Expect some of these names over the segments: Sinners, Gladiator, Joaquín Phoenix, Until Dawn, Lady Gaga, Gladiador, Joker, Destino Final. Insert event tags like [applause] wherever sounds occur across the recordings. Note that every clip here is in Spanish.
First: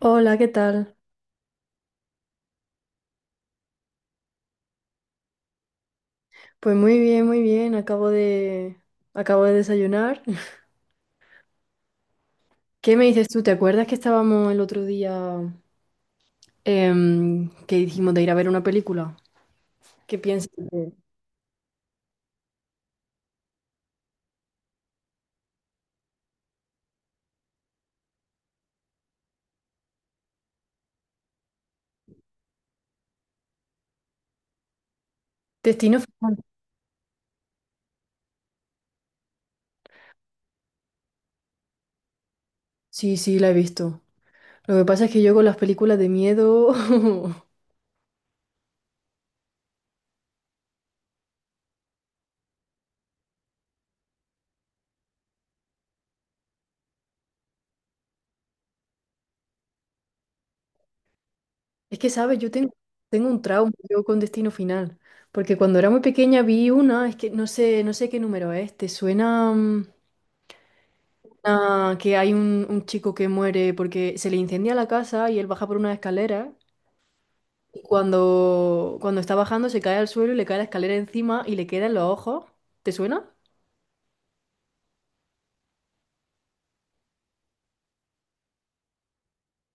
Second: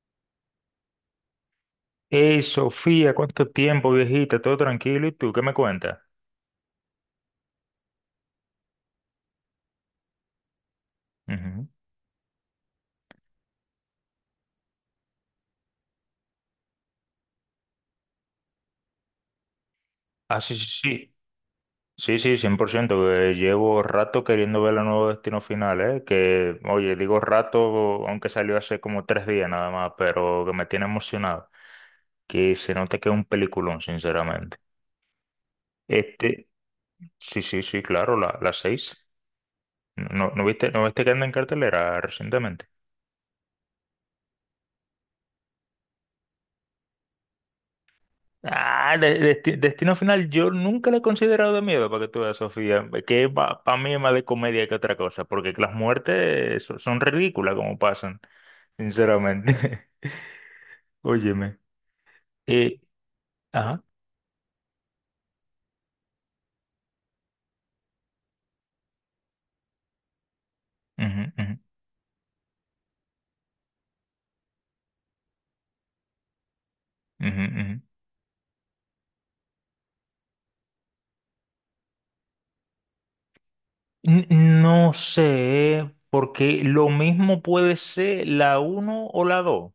Hola, ¿qué tal? Hey, Sofía, ¿cuánto tiempo, viejita? ¿Todo tranquilo? ¿Y tú qué me cuentas? Pues muy bien, muy bien. Acabo de desayunar. [laughs] Ujú. ¿Qué me dices tú? ¿Te acuerdas que estábamos el otro día que dijimos de ir a ver una película? ¿Qué Ah, piensas? sí, sí, sí. Sí, sí, 100% que llevo rato queriendo ver la nueva Destino Final, ¿eh? Que, oye, digo rato, aunque salió hace como 3 días nada más, pero que me tiene emocionado. Que se nota que es un peliculón, sinceramente. Destino Final. Este, sí, sí, sí, claro, la 6. ¿No, no viste que anda en cartelera recientemente? Sí, sí, la he visto. Lo que pasa es que yo con las películas de miedo, [laughs] Ah, Destino Final, yo nunca la he considerado de miedo, para que tú veas, Sofía, que para mí es más de comedia que otra cosa, porque las muertes son ridículas como pasan, sinceramente. [laughs] Óyeme. es que, ¿sabes? Eh, Tengo un trauma ajá. yo con Destino Final, porque cuando era muy pequeña vi una, es que no sé, no sé qué número es. ¿Te suena? Ujú, ujú, Ah, que hay un chico que muere porque se le incendia la casa y él baja por una escalera ujú, y ujú. Cuando está bajando se cae al suelo y le cae la escalera encima y le queda en los ojos. ¿Te suena? N- No sé, porque lo mismo puede ser la uno o la 2,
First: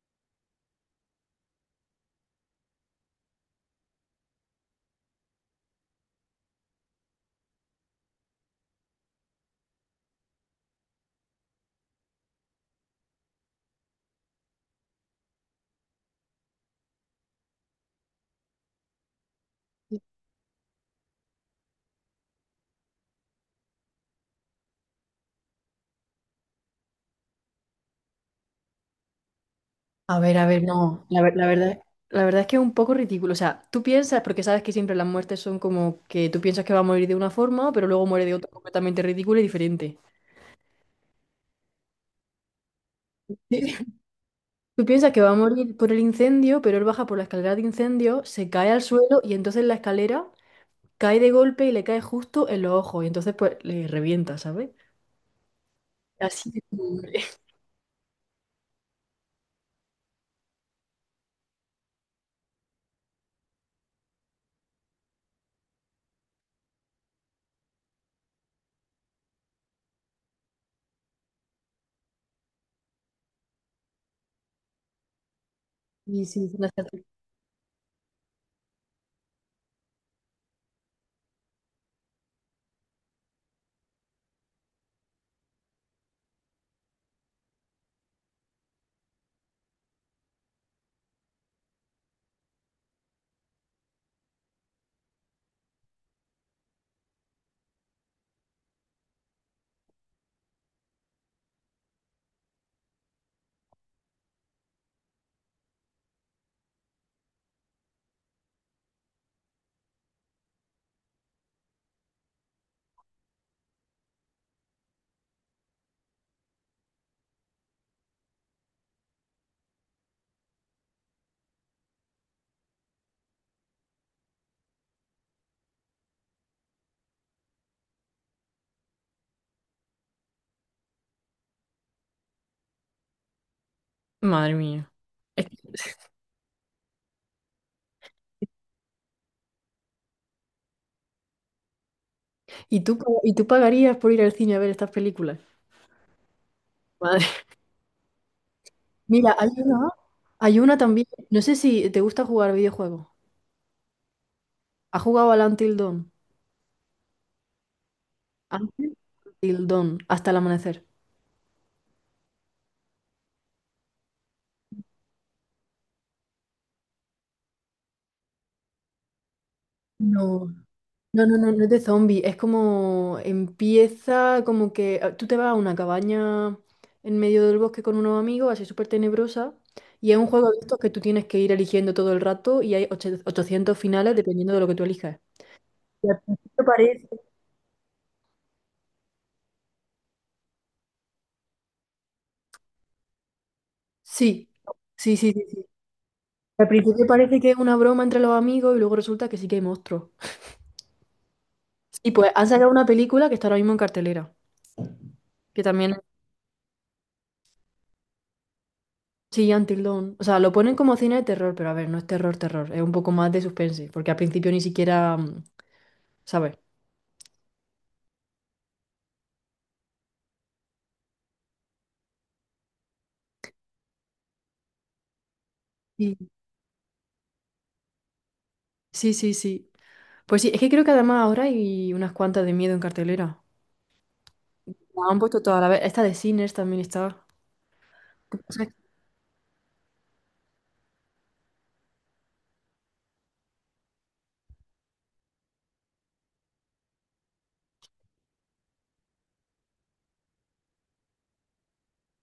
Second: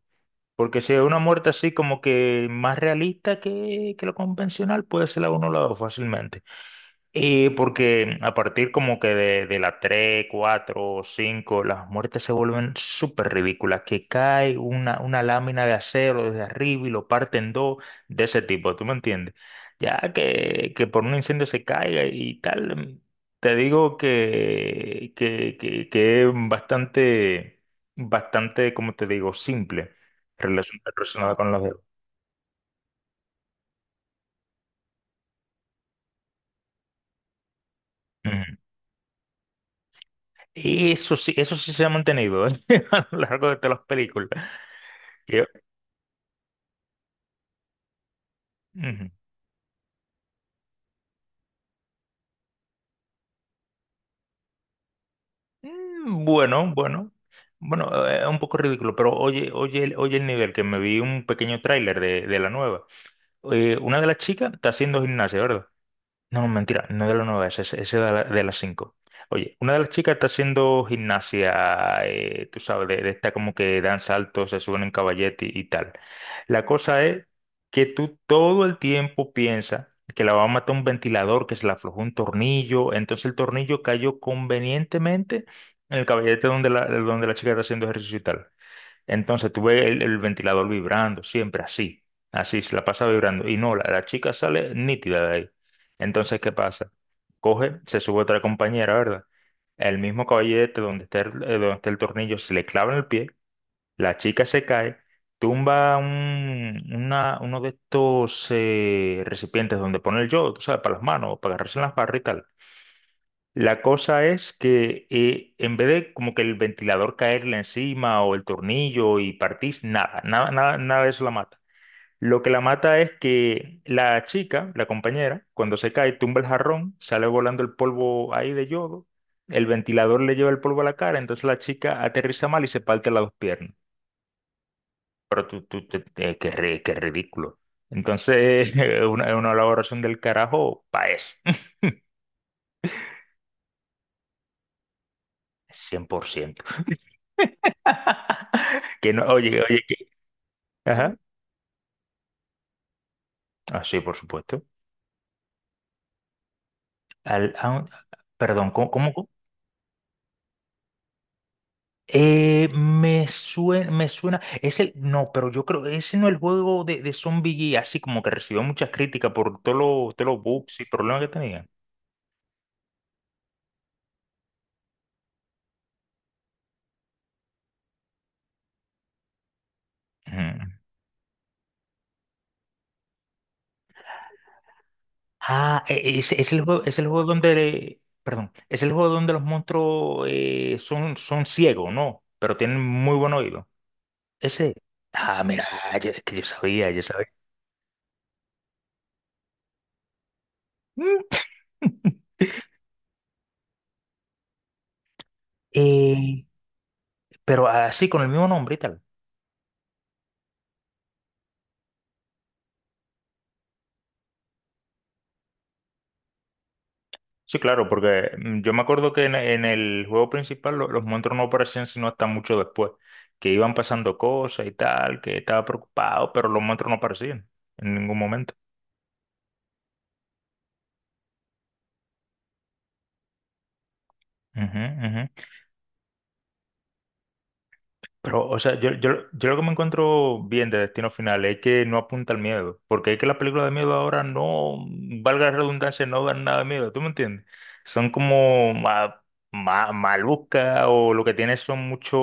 porque si es una muerte así como que más realista que lo convencional, puede ser la uno o la 2 fácilmente. Y porque a partir como que de la 3, 4, 5 las muertes se vuelven súper ridículas, que cae una lámina de acero desde arriba y lo parten dos de ese tipo, ¿tú me entiendes? Ya que por un incendio se caiga y tal, te digo que es bastante, bastante, como te digo, simple A ver, no, la, ver- relacionada la con los verdad. dedos. La verdad es que es un poco ridículo. O sea, tú piensas, porque sabes que siempre las muertes son como que tú piensas que va a morir de una forma, pero luego muere de otra Ujú. completamente ridícula y diferente. Y eso sí se ha mantenido [laughs] a lo largo de todas las [laughs] películas. Tú piensas que va a morir por el incendio, pero él baja por la escalera de incendio, se cae al Ujú. suelo y entonces la escalera cae de golpe y le cae justo en los ojos y entonces pues le revienta, ¿sabes? Así de Bueno, bueno, pobre. [laughs] bueno, es un poco ridículo, pero oye, oye, oye el nivel, que me vi un pequeño tráiler de la nueva. Una de las chicas está haciendo gimnasia, ¿verdad? No, no, mentira, no de las nueve, ese de, de las cinco. Oye, una de las chicas está haciendo gimnasia, tú sabes, de esta como que dan saltos, se suben en caballete y tal. Y sí, fue La una cerda. cosa es que tú todo el tiempo piensas que la va a matar un ventilador, que se le aflojó un tornillo, entonces el tornillo cayó convenientemente en el caballete donde la chica está haciendo ejercicio y tal. Entonces tuve el ventilador vibrando, siempre así, así se la pasa vibrando. Y no, la chica sale nítida de ahí. Entonces, ¿qué pasa? Coge, se sube otra compañera, ¿verdad? El mismo caballete donde está el tornillo se le clava en el pie, la chica se cae, tumba uno de estos recipientes donde pone el yodo, tú sabes, para las manos, para agarrarse en las barras y tal. La cosa es que en vez de como que el ventilador caerle encima o el tornillo y partís, nada, nada, nada, nada de eso la mata. Lo que la mata es que la chica, la compañera, cuando se cae, tumba el jarrón, sale volando el polvo ahí de yodo, el ventilador le lleva el polvo a la cara, entonces la chica aterriza mal y se parte las dos piernas. Madre mía. Es Pero que- qué ridículo. Entonces, [laughs] es una elaboración del carajo, pa' eso, [laughs] ¿Y tú, y tú pagarías por ir al cine a ver estas películas? 100%. Madre. Que no, Mira, hay oye, oye, una, que, hay una también. ajá. No sé si te gusta jugar videojuegos. Ah, sí, por supuesto. ¿Has jugado al Until Dawn? Al, a- Perdón, ¿cómo? ¿Cómo? Until Dawn, hasta el amanecer. Me suena, me suena, no, pero yo creo, ese no es el juego de Zombie así como que recibió muchas críticas por todos todos los No, bugs y problemas no, que no, no, no tenía. es de zombie, es como empieza como que ah, tú te vas a una cabaña en medio del bosque con unos amigos, así súper tenebrosa, y es un juego de Ujú. estos que tú tienes que ir eligiendo todo el rato y hay 800 finales dependiendo de lo que tú elijas. Ah, Y al principio es el parece... juego donde, perdón, es el juego donde los monstruos son ciegos, ¿no? Pero tienen muy buen oído. Sí, Ese, sí, sí, ah, sí, sí. mira, es que yo Al sabía, yo principio [laughs] sabía. parece que es una broma entre los amigos y luego resulta que sí que hay monstruos. Mm. Sí, pues [laughs] han sacado una película que está ahora mismo en cartelera, que también Eh, pero así con el mismo nombre y tal. sí, Until Dawn. O sea, lo ponen como cine de terror, pero a ver, no es terror, terror. Es un poco más de suspense, porque al principio ni siquiera, ¿sabes? Sí, claro, porque yo me acuerdo que en el juego principal los monstruos no aparecían sino hasta mucho después, que iban pasando cosas y tal, que estaba Sí, preocupado, pero los monstruos no aparecían en ningún momento. sí, sí, sí. Pues sí, es que creo que además ahora hay unas cuantas de miedo en cartelera. Ujú, La han puesto ujú. toda la vez. Esta de Sinners también está. ¿Qué Pero, o pasa? sea, yo lo que me encuentro bien de Destino Final es que no apunta al miedo, porque es que las películas de miedo ahora no, valga la redundancia, no dan nada de miedo, ¿tú me entiendes? Son como malucas o lo que tiene son mucho,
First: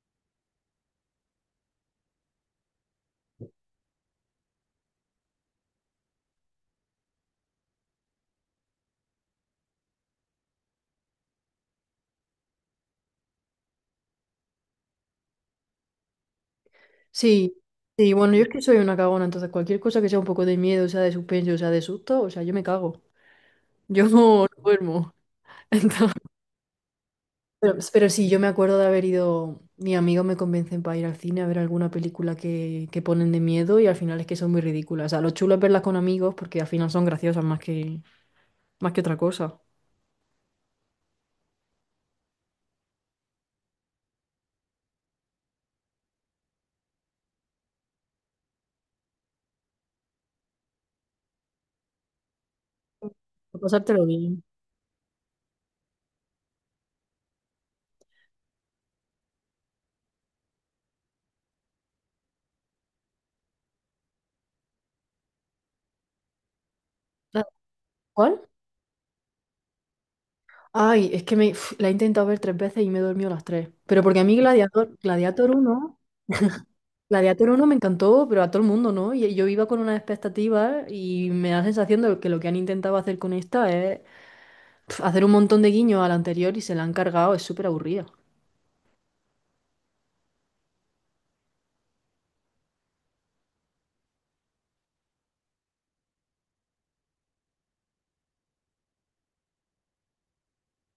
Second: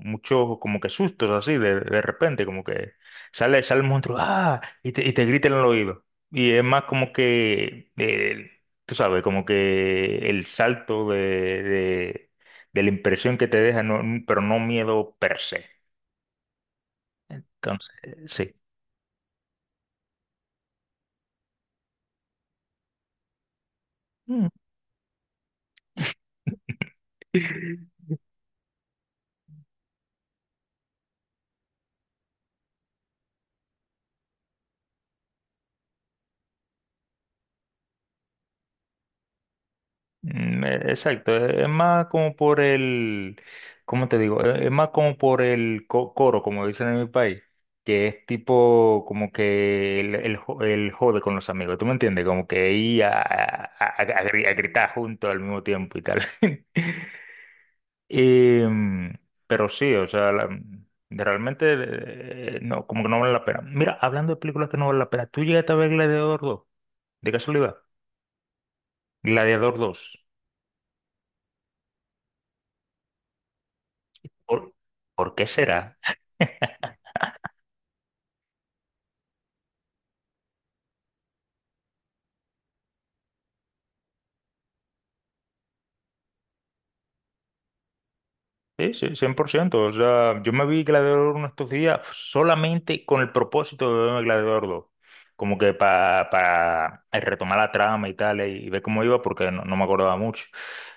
mucho como que sustos así, de repente, como que sale el monstruo, ¡ah! Y te, y te grita en el oído. Y es más como que, tú sabes, como que el salto de de la impresión que te deja, pero no miedo per se. Sí, Entonces, sí, bueno, yo es sí. que soy una cagona, entonces cualquier cosa que sea un poco de miedo, sea de suspense, o sea de susto, o sea, yo me cago. Yo [laughs] no Mm. duermo. [laughs] Entonces, pero sí, yo me acuerdo de haber ido, mis amigos me convencen para ir al cine a ver alguna película que ponen de miedo y al final es que son muy ridículas. O sea, lo chulo es verlas con amigos porque al final son graciosas más que otra cosa. Exacto, es más como por ¿cómo te digo? Es más como por el coro, como dicen en mi país, que es tipo como que el, el jode con los amigos, ¿tú me entiendes? Como que ir a, Por a- a- Pasártelo a bien. gri- a gritar juntos al mismo tiempo y tal. [laughs] Y, pero sí, o sea, realmente no, como que no vale la pena. Mira, hablando de películas que no vale la pena, ¿tú llegaste a ver Gladiador Dos? De Ah, casualidad. ¿cuál? Gladiador Dos. Ay, es que me, uf, la he intentado ver tres veces y me he dormido las tres. Pero porque a mí ¿Por, por qué Gladiator uno. será? Gladiator uno me encantó, pero a todo el mundo, ¿no? Y yo iba con unas expectativas y me da la sensación de que lo que han intentado hacer con esta es pf, hacer un montón de guiños a la anterior y se la han cargado, es súper aburrida. Sí, sí, 100%. O sea, yo me vi Gladiador Uno estos días solamente con el propósito de verme Gladiador Dos, como que para retomar la trama y tal, y ver cómo iba, porque no me acordaba mucho.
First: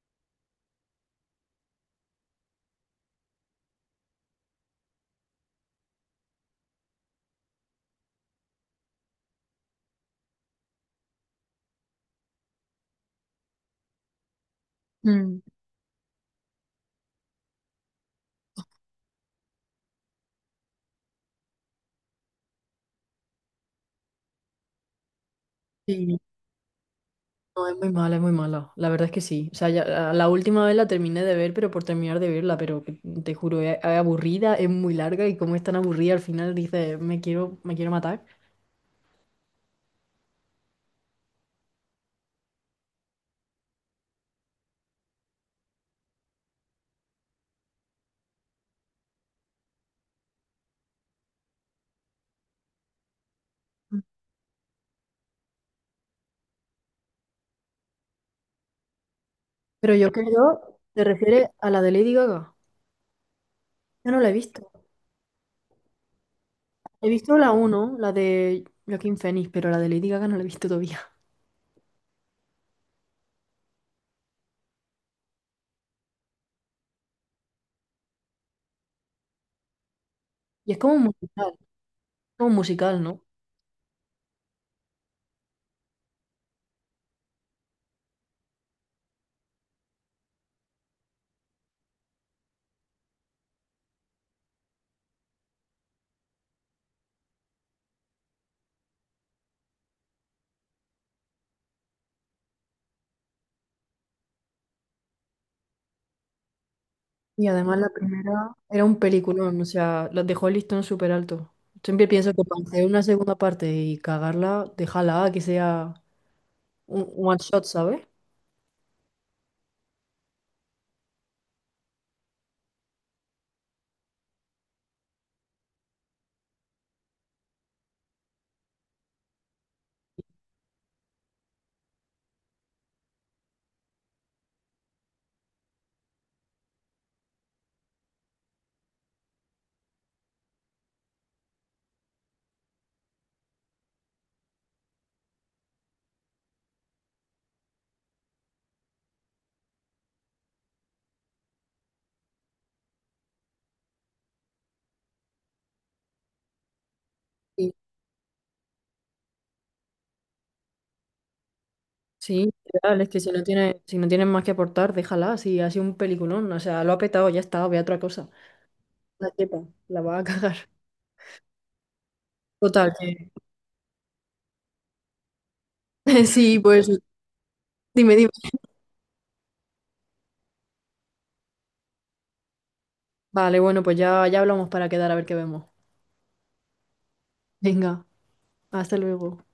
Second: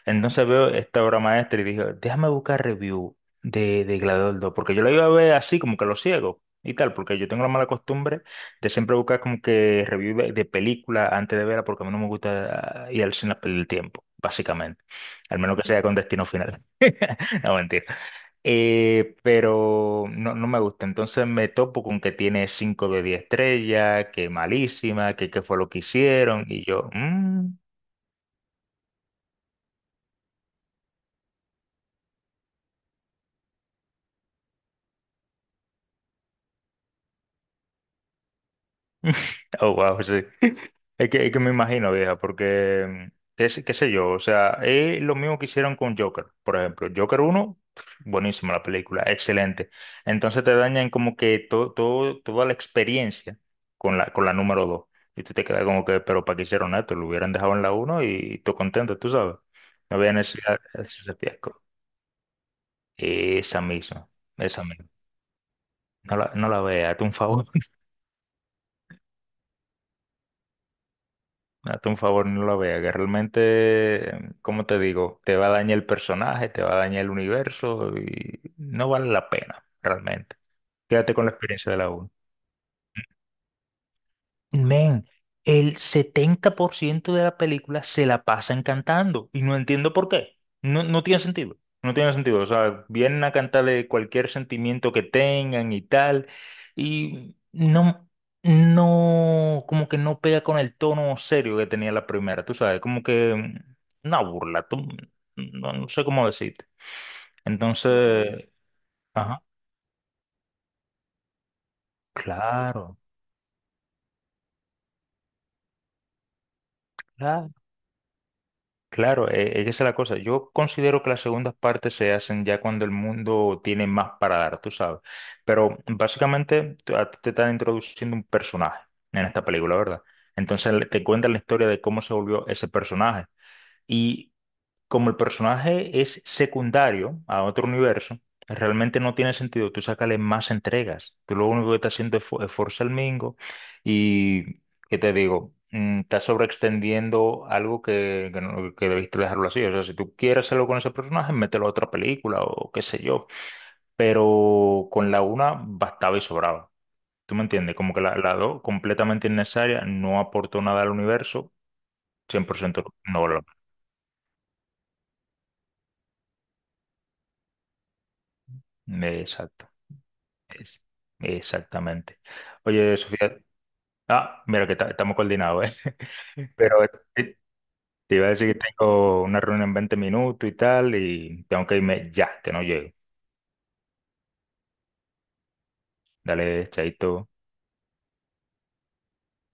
Entonces veo esta obra maestra y dije, déjame buscar review de Gladiador Dos, porque yo la iba a ver así, como que lo ciego y tal, porque yo tengo la mala costumbre de siempre buscar como que review de película antes de verla, porque a mí no me gusta ir al cine a perder el tiempo, básicamente. Mm. Al menos que sea con Destino Final. [laughs] No, mentira. Pero no me gusta. Entonces me topo con que tiene 5 de 10 estrellas, que malísima, que qué fue lo que Sí. hicieron. Y yo, "Mm". No, es muy mala, es muy mala. La verdad es que sí. O sea, la última vez la terminé de ver, pero por terminar de verla, pero te juro, es aburrida, es muy larga y como es tan aburrida al final dices, me quiero matar. [laughs] Oh, wow, sí. Es que me imagino, vieja, porque, qué sé yo, o sea, es lo mismo que hicieron con Joker, por ejemplo. Joker uno, buenísima la película, excelente. Entonces te dañan como que toda la experiencia con la número 2. Y tú te quedas como que, pero ¿para qué hicieron esto? Lo hubieran dejado en la uno y tú contento, tú sabes. Pero No yo había necesidad creo, de hacer ¿te ese refieres fiasco. a la de Lady Gaga? Esa misma, Yo no la he esa visto. misma. No la veas, hazte He un visto favor. la uno, la de Joaquín Phoenix, pero la de Lady Gaga no la he visto todavía. Hazte un favor, no lo veas, que realmente, como te digo, te va a dañar el personaje, te va a dañar el universo y no vale la pena, realmente. Y es Quédate con la experiencia de la uno. como un musical, ¿no? Men, el 70% de la película se la pasan cantando y no entiendo por qué. No, no tiene sentido. No tiene sentido. O sea, vienen a cantarle cualquier sentimiento que tengan y tal. Y no, como que no pega con el tono serio que tenía la primera, tú sabes, como que una burla, tú, no, sé cómo decirte. Y Mm. además la Entonces, primera era un ajá, peliculón, o sea, la dejó el listón súper alto. Siempre pienso que para hacer claro, una segunda parte y cagarla, déjala que sea un one claro. shot, ¿sabes? Claro, esa es la cosa. Yo considero que las segundas partes se hacen ya cuando el mundo tiene más para dar, tú sabes. Pero básicamente a ti te están introduciendo un personaje en esta película, ¿verdad? Entonces te cuentan la historia de cómo se volvió ese personaje, como el personaje es secundario a otro universo, realmente no tiene sentido tú sacarle más entregas. Tú lo único que estás haciendo es forzar el mingo y, ¿qué te digo? Estás sobreextendiendo algo que, no- que debiste dejarlo así. O sea, si tú quieres hacerlo con ese personaje, mételo a otra película o qué sé yo. Pero con la una bastaba y sobraba. ¿Tú me Sí, entiendes? Como que la dos, completamente innecesaria, no aportó nada al universo. Cien sí, por ciento literal, es que no si no valor. tiene, si no tienes más que aportar, déjala, si ha sido un peliculón, o sea, lo ha petado, ya está, ve a otra cosa. La chepa, Exacto. la va a cagar. Es- Exactamente. Total, Oye, que... Sofía, mira que estamos coordinados, ¿eh? [laughs] [laughs] Sí, Pero pues te, te dime, iba a dime. decir que tengo una reunión en 20 minutos y tal, y tengo que irme ya, que no llego. Vale, bueno, pues ya, ya hablamos para quedar a ver qué vemos. Dale, chaito. Venga, hasta luego.